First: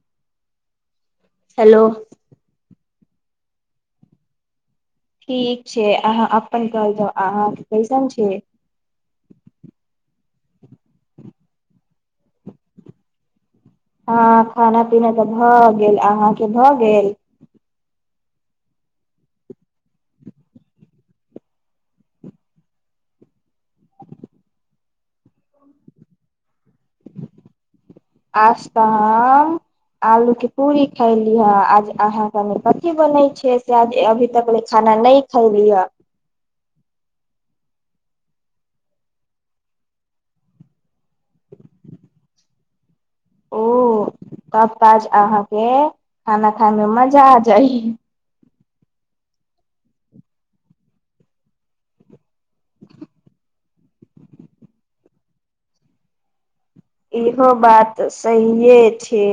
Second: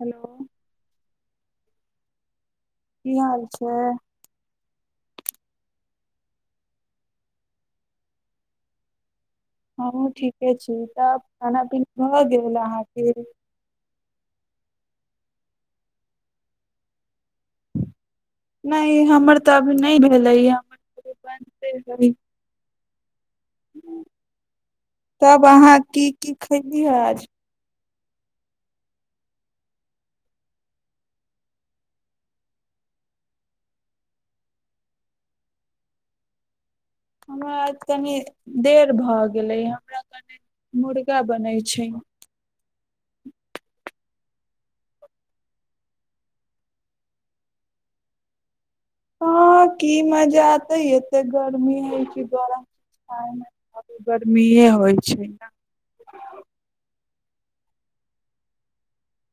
hello hello की हाल छै ठीक छै अहाँ अपन कह जाउ अहाँ कैसन छै ह ठीके छी तब खाना पीना भऽ गेल अहाँके हँ खाना पीना तऽ भऽ गेल अहाँके भऽ गेल नहि हमर तऽ अभी नहि भेलै हमर बनिते ह तब अहाँ की की खयली आज आज तऽ हम आलूके पूरी खयलीहे आज अहाँ कनि कथी बनै छैै से आज अभी तक ल खाना नहि खयलीहै हमरा कनि देर भऽ गेलै हमरा कनि मुर्गा बनैत छै ओ तब ताज अहाँके खाना खाायमे मजा आ जाइ हँ की मजा आतेै एते गर्मी हय जरा ह आ गर्मिए होइ छै ने इहो बात सहिए छै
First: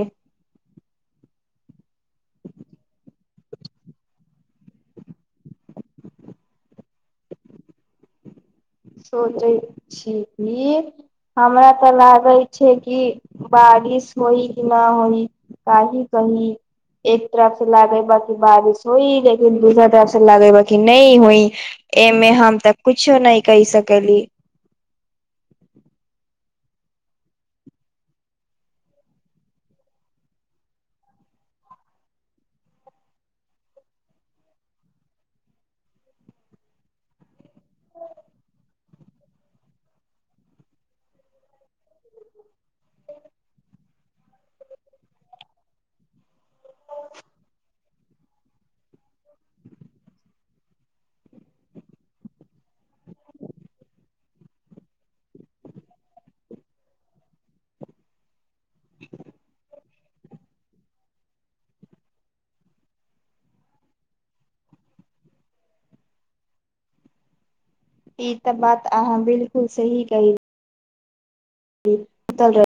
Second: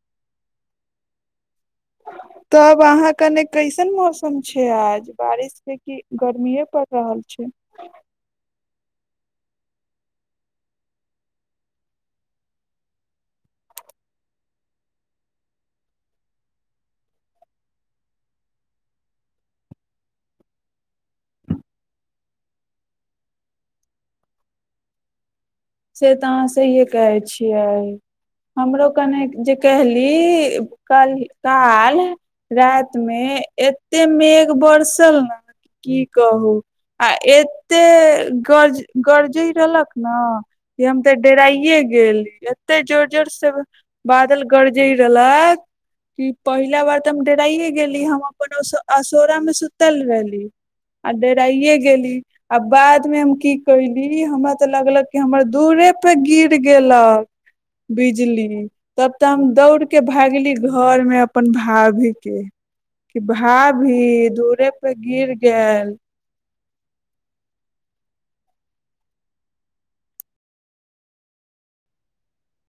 तब अहाँ कने कैसन मौसम छै आज बारिशके कि गर्मिए पड़ि रहल छै सोचे छी कि हमरा तऽ लागे छै कि बारिश होई कि नहि होई कहि की एक तरफ से लागे बा किी बारिश होई लेकिन दूसरा तरफ से लागे बा कि नहि होई एमे हम तऽ कुछो नहि कहि सकली से तऽ अहाँ सहिए कहै छियै हमरो कने जे कहली कल काल रातिमे एतेक मेघ बरसल ने की कहू आ एतेक गरज गरजैत रहलक ने हम ते डेराइे गेली एते जोर जोर से बादल गरजय रहलक कि पहिला बार तऽ हम डेराइ हे गेली हम अपन असौरा मे सुतल रहली आ डेराइे गेली आ बाद मे हम की कली हमरा ते लगलक क हमर दूरे पे गिर गेलक बिजली तब तऽ हम दौड़के भागली घरमे अपन भाभीके कि भाभी दूरे पे गिर ग ईी तऽ बात अहाँ बिलकुल सही कहई तल रह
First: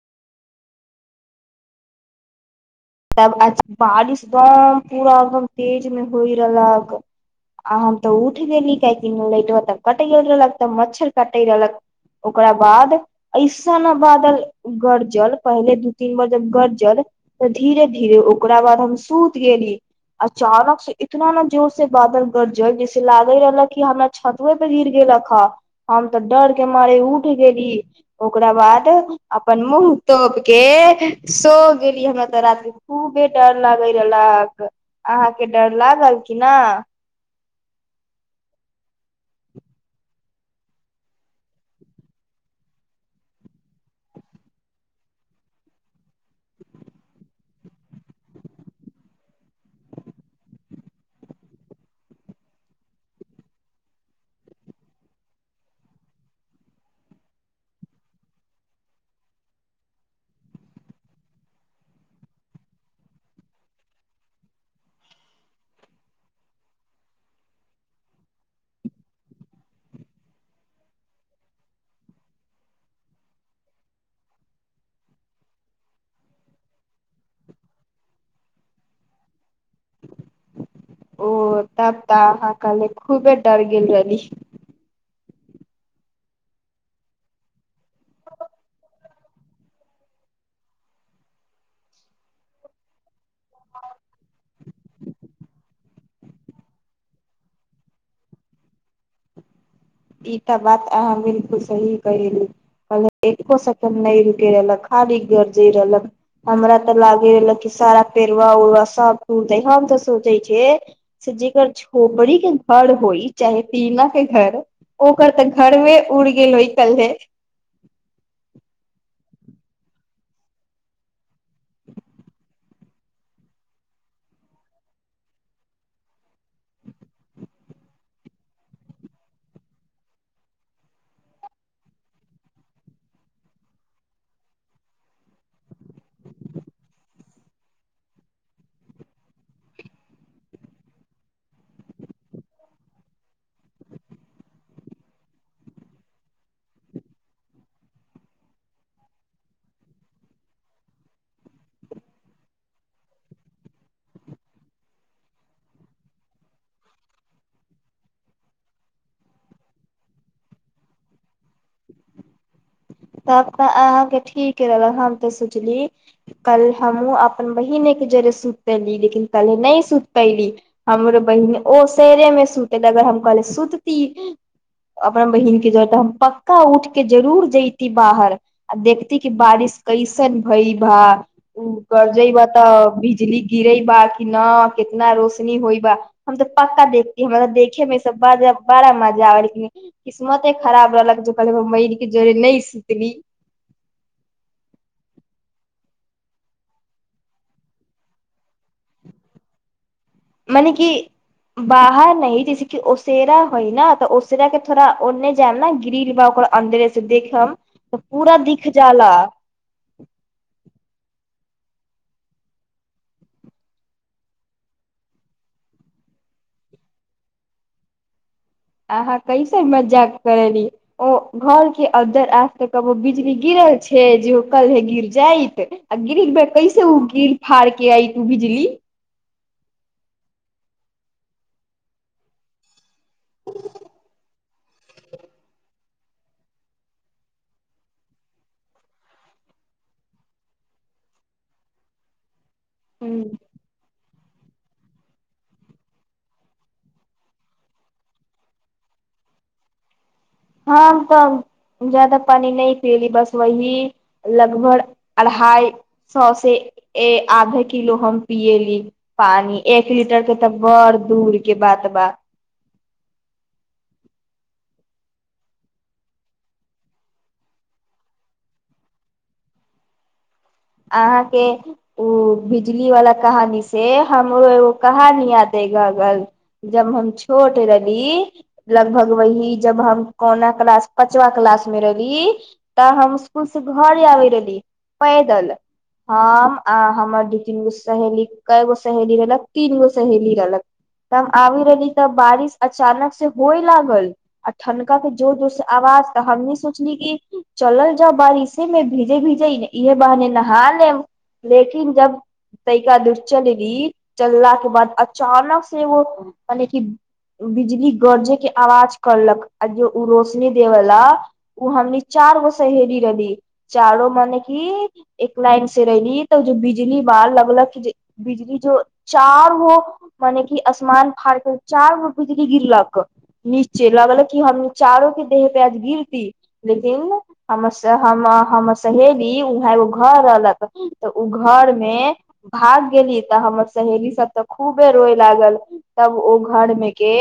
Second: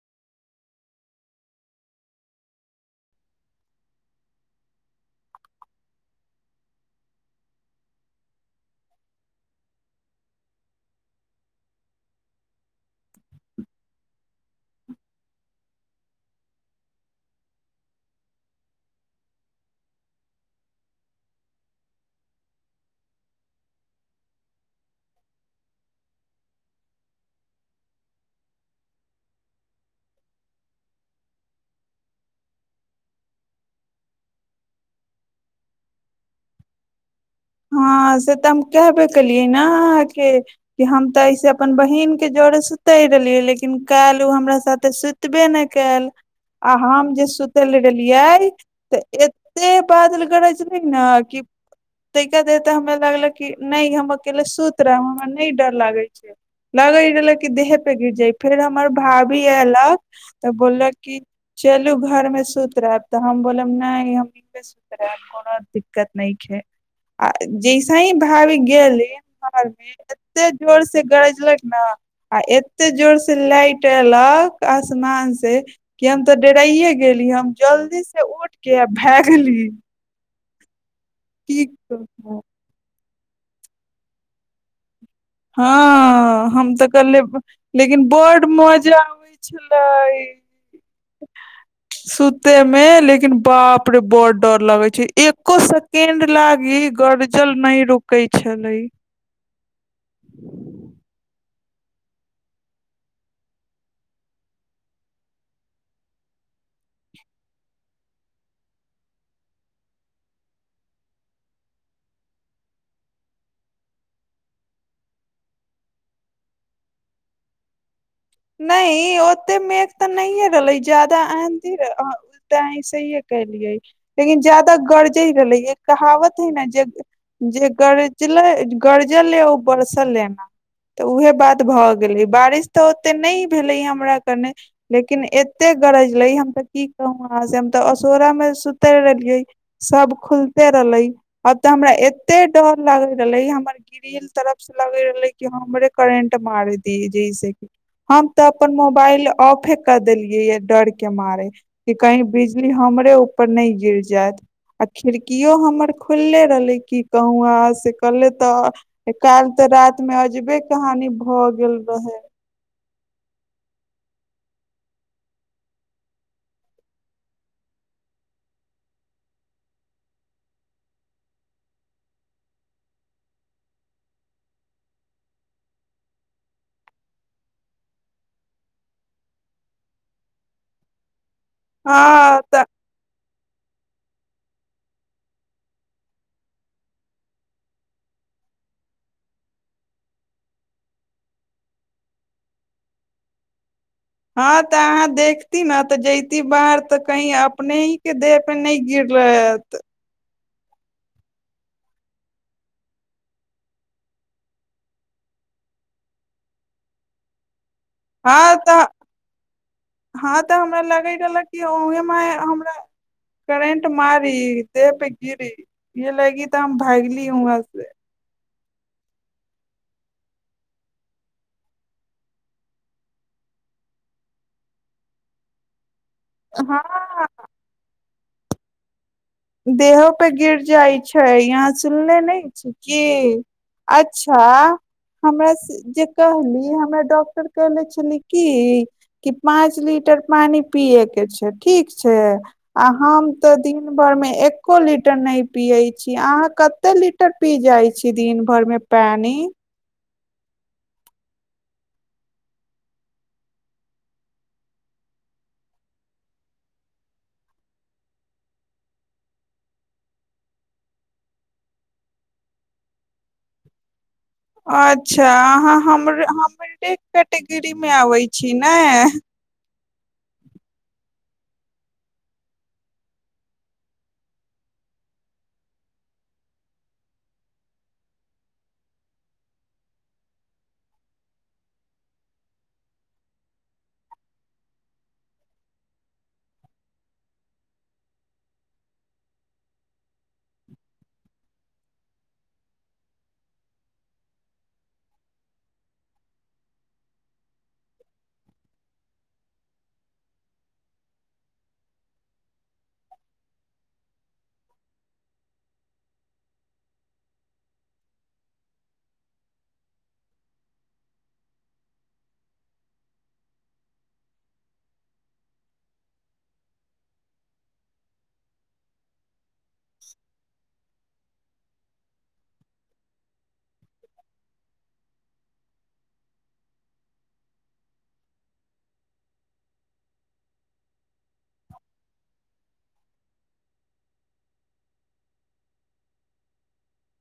तब बारिश एकदम पूरा एकदम तेज मे होइ रहलक आ हम तऽ उठ गेली काहेक लट त कट गेल रहलक तब मच्छर कटे रहलक ओकरा बाद ऐसन ने बादल गरजल पहिले दू तीन बार जब गरजल धीरे धीरे ओकरा बाद हम सुत गेली अचानक से इतना ने जोर से बादल गरजल जैसे लागे रहलक कि हमरा छतुए परे गिर गेलक ह हम ते डर के मारे उठ गेली ओकरा बाद अपन मुँह तोप के सो गेली हमरा त राती खूबे डर लागे रहलक अहााँके डर लागल की न हँ से तऽ हम कहबे केलियै ने अहाँके कि हम तऽ अइसे अपन बहीनके जरे सुतय रहलियै लेकिन काल्हि ओ हमरा साथे सुतबे नहि कयल आ हम जे सुतयल रहलियै तऽ एतेक बादल गरज नहि ने कि ताहिकेाद तऽ हमरा लागलक कि नहि हम अकेले सुति रहब हमरा नहि डर लागै छै लगैत रहलक कि देहपर गिर जाय फेर हमर भाभी अयलक तऽ बोललक कि चलू घरमे सुति रहायब तऽ हम बोलब नहि हमे सुति रहायब कोनो दिक्कत नहि छै आ जैसे ही भाभी गेली शहर मे एते जोर से गरजलक ने आ एते जोर से लाइट एलक आसमान से कि हम तऽ डेराइे गेली हम जल्दी से उठ के आ भगली ओ तप कहू त हल खूबे डर गेलल रहली हँ हम तऽ कहे लेकिन बड्ड मजा आबै छलै सुतयमे लेकिन बाप रे बड़ डर लगै छै एक्को सेकें्ड लागि गरजल नहि रुकै छलै ई तऽ बात अह सही कहली कहल एको सेकेंड नहि रुक रहलक खाली गरजे रहलक हमरा तऽ लागे रहलक सारा पेड़वा उरवा सब ूटते हम तऽ सोचे छ से जकर झोपड़ी के घर होइ चाहे पीना के घर ओकर तऽ घरमेे उड़ि गेल होहि कल्हे नहि ओते मेघ तऽ नहिे रहलै जादा आ तऽ अहसहिे केलियै लेकिन जादा गरजे रहलै कहावत है ने जे जे गरल गरजल हे ओ बरसल हे ने तऽ उहे बात भऽ गेलै बारिश तऽ ते नहि भेले हमरा कने लेकिन एते गरजलै हम तऽ की कहू अहाँ से हम तऽ असोरा मे सुते रहलियै सब खुलते रहले आब तऽ हमरा एते डर लागे रहले हमर ग्रीिल तरफ से लगे रहले कि हमरे करेंट मार दी जैस हम तऽ अपन मोबाइल ऑफे कऽ देलियैए डरके मारय कि कहीँ बिजली हमरे ऊपर नहि गिर जायत आ खिड़कियओ हमर खुलले रहलै किी कहूँ हँ से कहलै तऽ काल्हि तऽ रातिमे अजबे कह हानी भऽ गेल रहै तब तऽ अहाँके ठीक रहलक हम तऽ सोचली कल हमूँ अपन बहिने के जरे सुत पली लेकिन कले नहि सुत पली हमरो बहिन ओ शेरे मे सुतली अगर हम कहल सुतती अपना बहिन के जरे तऽ हम पक्का उठ के जरूर जयती बाहर आ देखती क बारिश कैसन भई भा गरजे बा तऽ बिजली गिरे बा न कितना रोशनी होइ बा हम तऽ पक्का देखतीै हमरा त देखे मे बड़ा मजा आबेक किस्मते खराब रहलक जे कहल मर के जोरे न सिडनी [inaudible] हँ तऽ अहाँ देखती ने तऽ जयती बाहर तऽ कही अपने ही के देह पे नहि गिर रहत मने कि बाहर न जैसेक ओसेरा हइ न तऽ ओसेरा के थोड़ा ओन्ने जायब ने गि्र बा ओकर अन्दरे से देखब हँ तऽ हँ तऽ हमरा लागैत रहल उहे मे हमरा करेंट मारी देह पे गिरी ये लगी तऽ हम भागली वहं से अहाँ कैसे मजाक करली ओ घर के अदर आज तऽ कबो बिजली गिरल छै जे ओ कल्हे गिर जाइत गिरी ब कैसे उ हँ गीर फारके आइत गिरी देहो पे गिर जाइ छै यहाँ सुनले नहि छी की अच्छा हमरा जे कहली हमरा डॉक्टर कहनेे छली की कि पाँच लीटर पानि पियए के छै ठीक छै आ हूँ हम तऽ दिन भरमे एक्को लीटर नहि पियैत छी अहाँ कतेक लीटर पी जाइत छी दिन भरिमे पानि ह तऽ जादा पानि नहि पियली बस वही लगभग अढ़ाई सए से आधा किलो हम पियली पानि एक लीटर के तऽ बड़ दूर के बात बात अच्छा अहाँ हमर हमरे कैटेगरीमे अबै छी ने अहाँके ओ बिजली वालला कहानी से हमरो एगो कहानी यादे गगल जब हम छोट रहली लगभग वही जब हम कोना क्लास पचवा क्लास मे रहली तऽ हम स्सकुल से घर आबे रहली पैदल हम आ हमर दू तीन गो सहेली क गो सहेली रहलक तीन गो सहेली रहलक तऽ हम आबी रहली तऽ बारिश अचानक से होय लागल आ ठनका के जोर जोर से आवाज तऽ हमनी सोचली कि चलल जाउ बारिशे मे भीजे भीजे इहे बहने ना हँ ने लेकिन जब तैिका दूर चल एली चलला के बाद अचानक से ओो मने कि बिजली गरजे के आवाज करलक आ जे ओ रोशनी देयवलाा ओ हमनी चार गो सहेली रहली चारो मने कि एक लाइन से रहली तऽ बिजली बार लगलक बिजली जो चार मने कि असमान फारकें चारू गो बिजली गिरलक नीचे लगलक क हम चारो के देह पे आज गिरती लेकिन सहेली उहागो घर रहलक तऽ ओ घर मे भाग गेली तऽ हमर सहेली सब तऽ खूबे रोय लागल तब ओ घर मे के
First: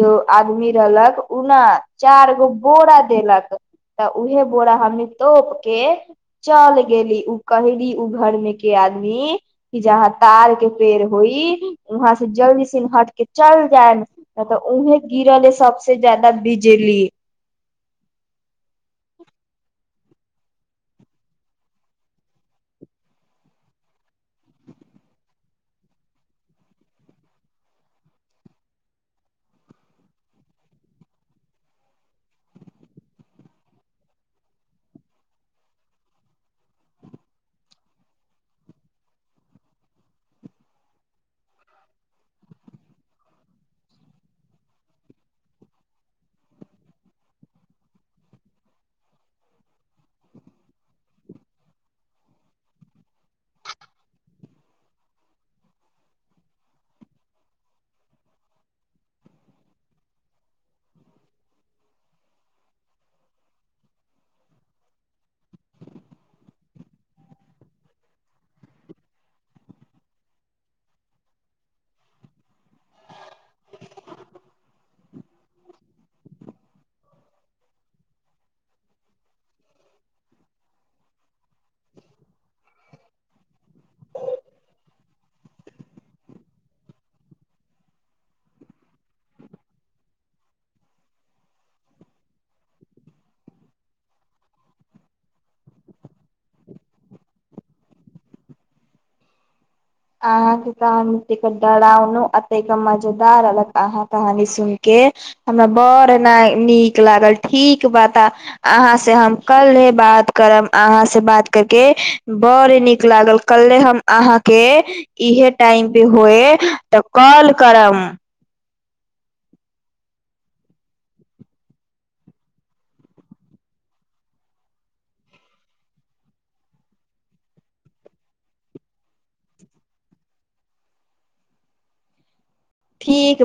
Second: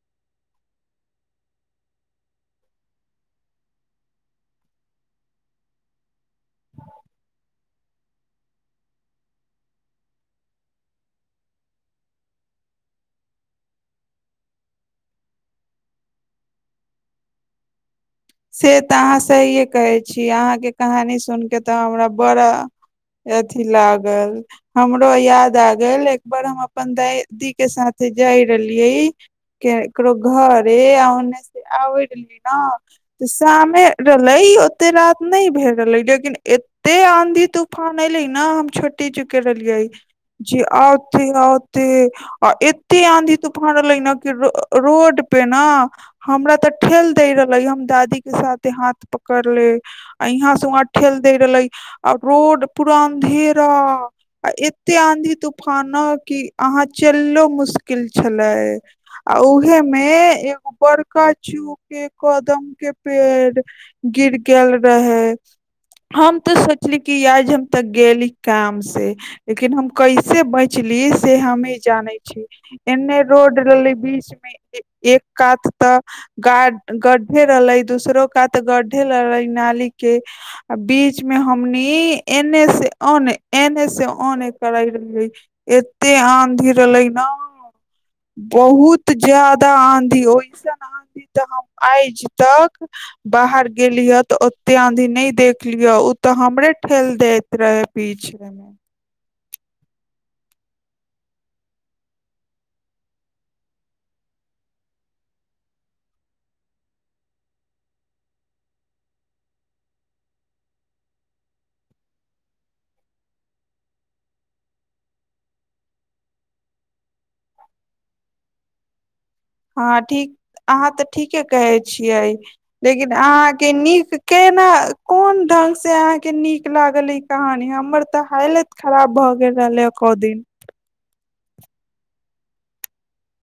जो आदमी रहलक उना चार गो बोरा देलक तऽ उहे बोरा हमनी तोप के चल गेली उ कहली उ घर मे के आदमी कि जहाँ तार के पेड़ होई वहाँ से जल्दी सिन्हट के चल जाय तऽ उहे गिरले सबस ज्यादा बिजली से तऽ अहाँ सहिए कहै छीिय अहाँके कहानी सुनि कऽ तऽ हमरा बड़ा अथिी लागल हमरो याद आगल एकबार हम अपन ददीके साथे जाय रहलियै ककरो घरे आ ओन्नेसँ आबै रहलियै ने शामे रहले ओते रात नहि भेल रहले लेकिन एते आंधी तूफान एले न हम छुट्टी चुके रहलिये ज औते औते आ एते आंधी तूफान एले न कि रोड पे ने हमरा ते ठेल दे रहले हम दादी के साथे हाथ पकड़ ले आ यहाँ से उहाँ ठेल दे रहले आ रोड पुरान ढेर रात आ एत्ते आंधी तूफान की अहााँ चललो मुश्किल छले आ उऊहे मे एगो बड़का चू के कदम के पेड़ गिर गेल रहे हम तो सोचली कि याज हम तऽ गेली काम से लेकिन हम कैसे बचली से हमे जाने छी एने रोड रहले बीच मे एक कात तऽ ग गड्ढे रहले दोसरो कात गड्ढे ल रहले नाली के आ बीच में हमनी एने से ऑने एने से ऑने करे रहले एते आंधी रहले न बहुत जादा आंधी ऐसन आधी ते हम आज तक बाहर गेलियै तऽ ओते आधी नहि देख लियह ओ तऽ हमरे ठेल दैत रहे पीछमे अहाँके कहानी त डराउन अत मजेदार अलक अहाँ कहानी सुन के हमरा बड़ ने नीक लागल ठीक बात अहाँ से हम कल्े बात करब अहाँ से बात करके बड़ नीक लागल कल्हे हम अहाँके इहे टाइम पे होए तऽ कल करम हँ ठीक अहाँ तऽ ठीके कहै छियै लेकिन अहाँके नीक केना कोन ढङ्गसँ अहाँके नीक लागल ई कहानी हमर तऽ हालत खराब भऽ गेल रहलैए कहु दिन ठीकबा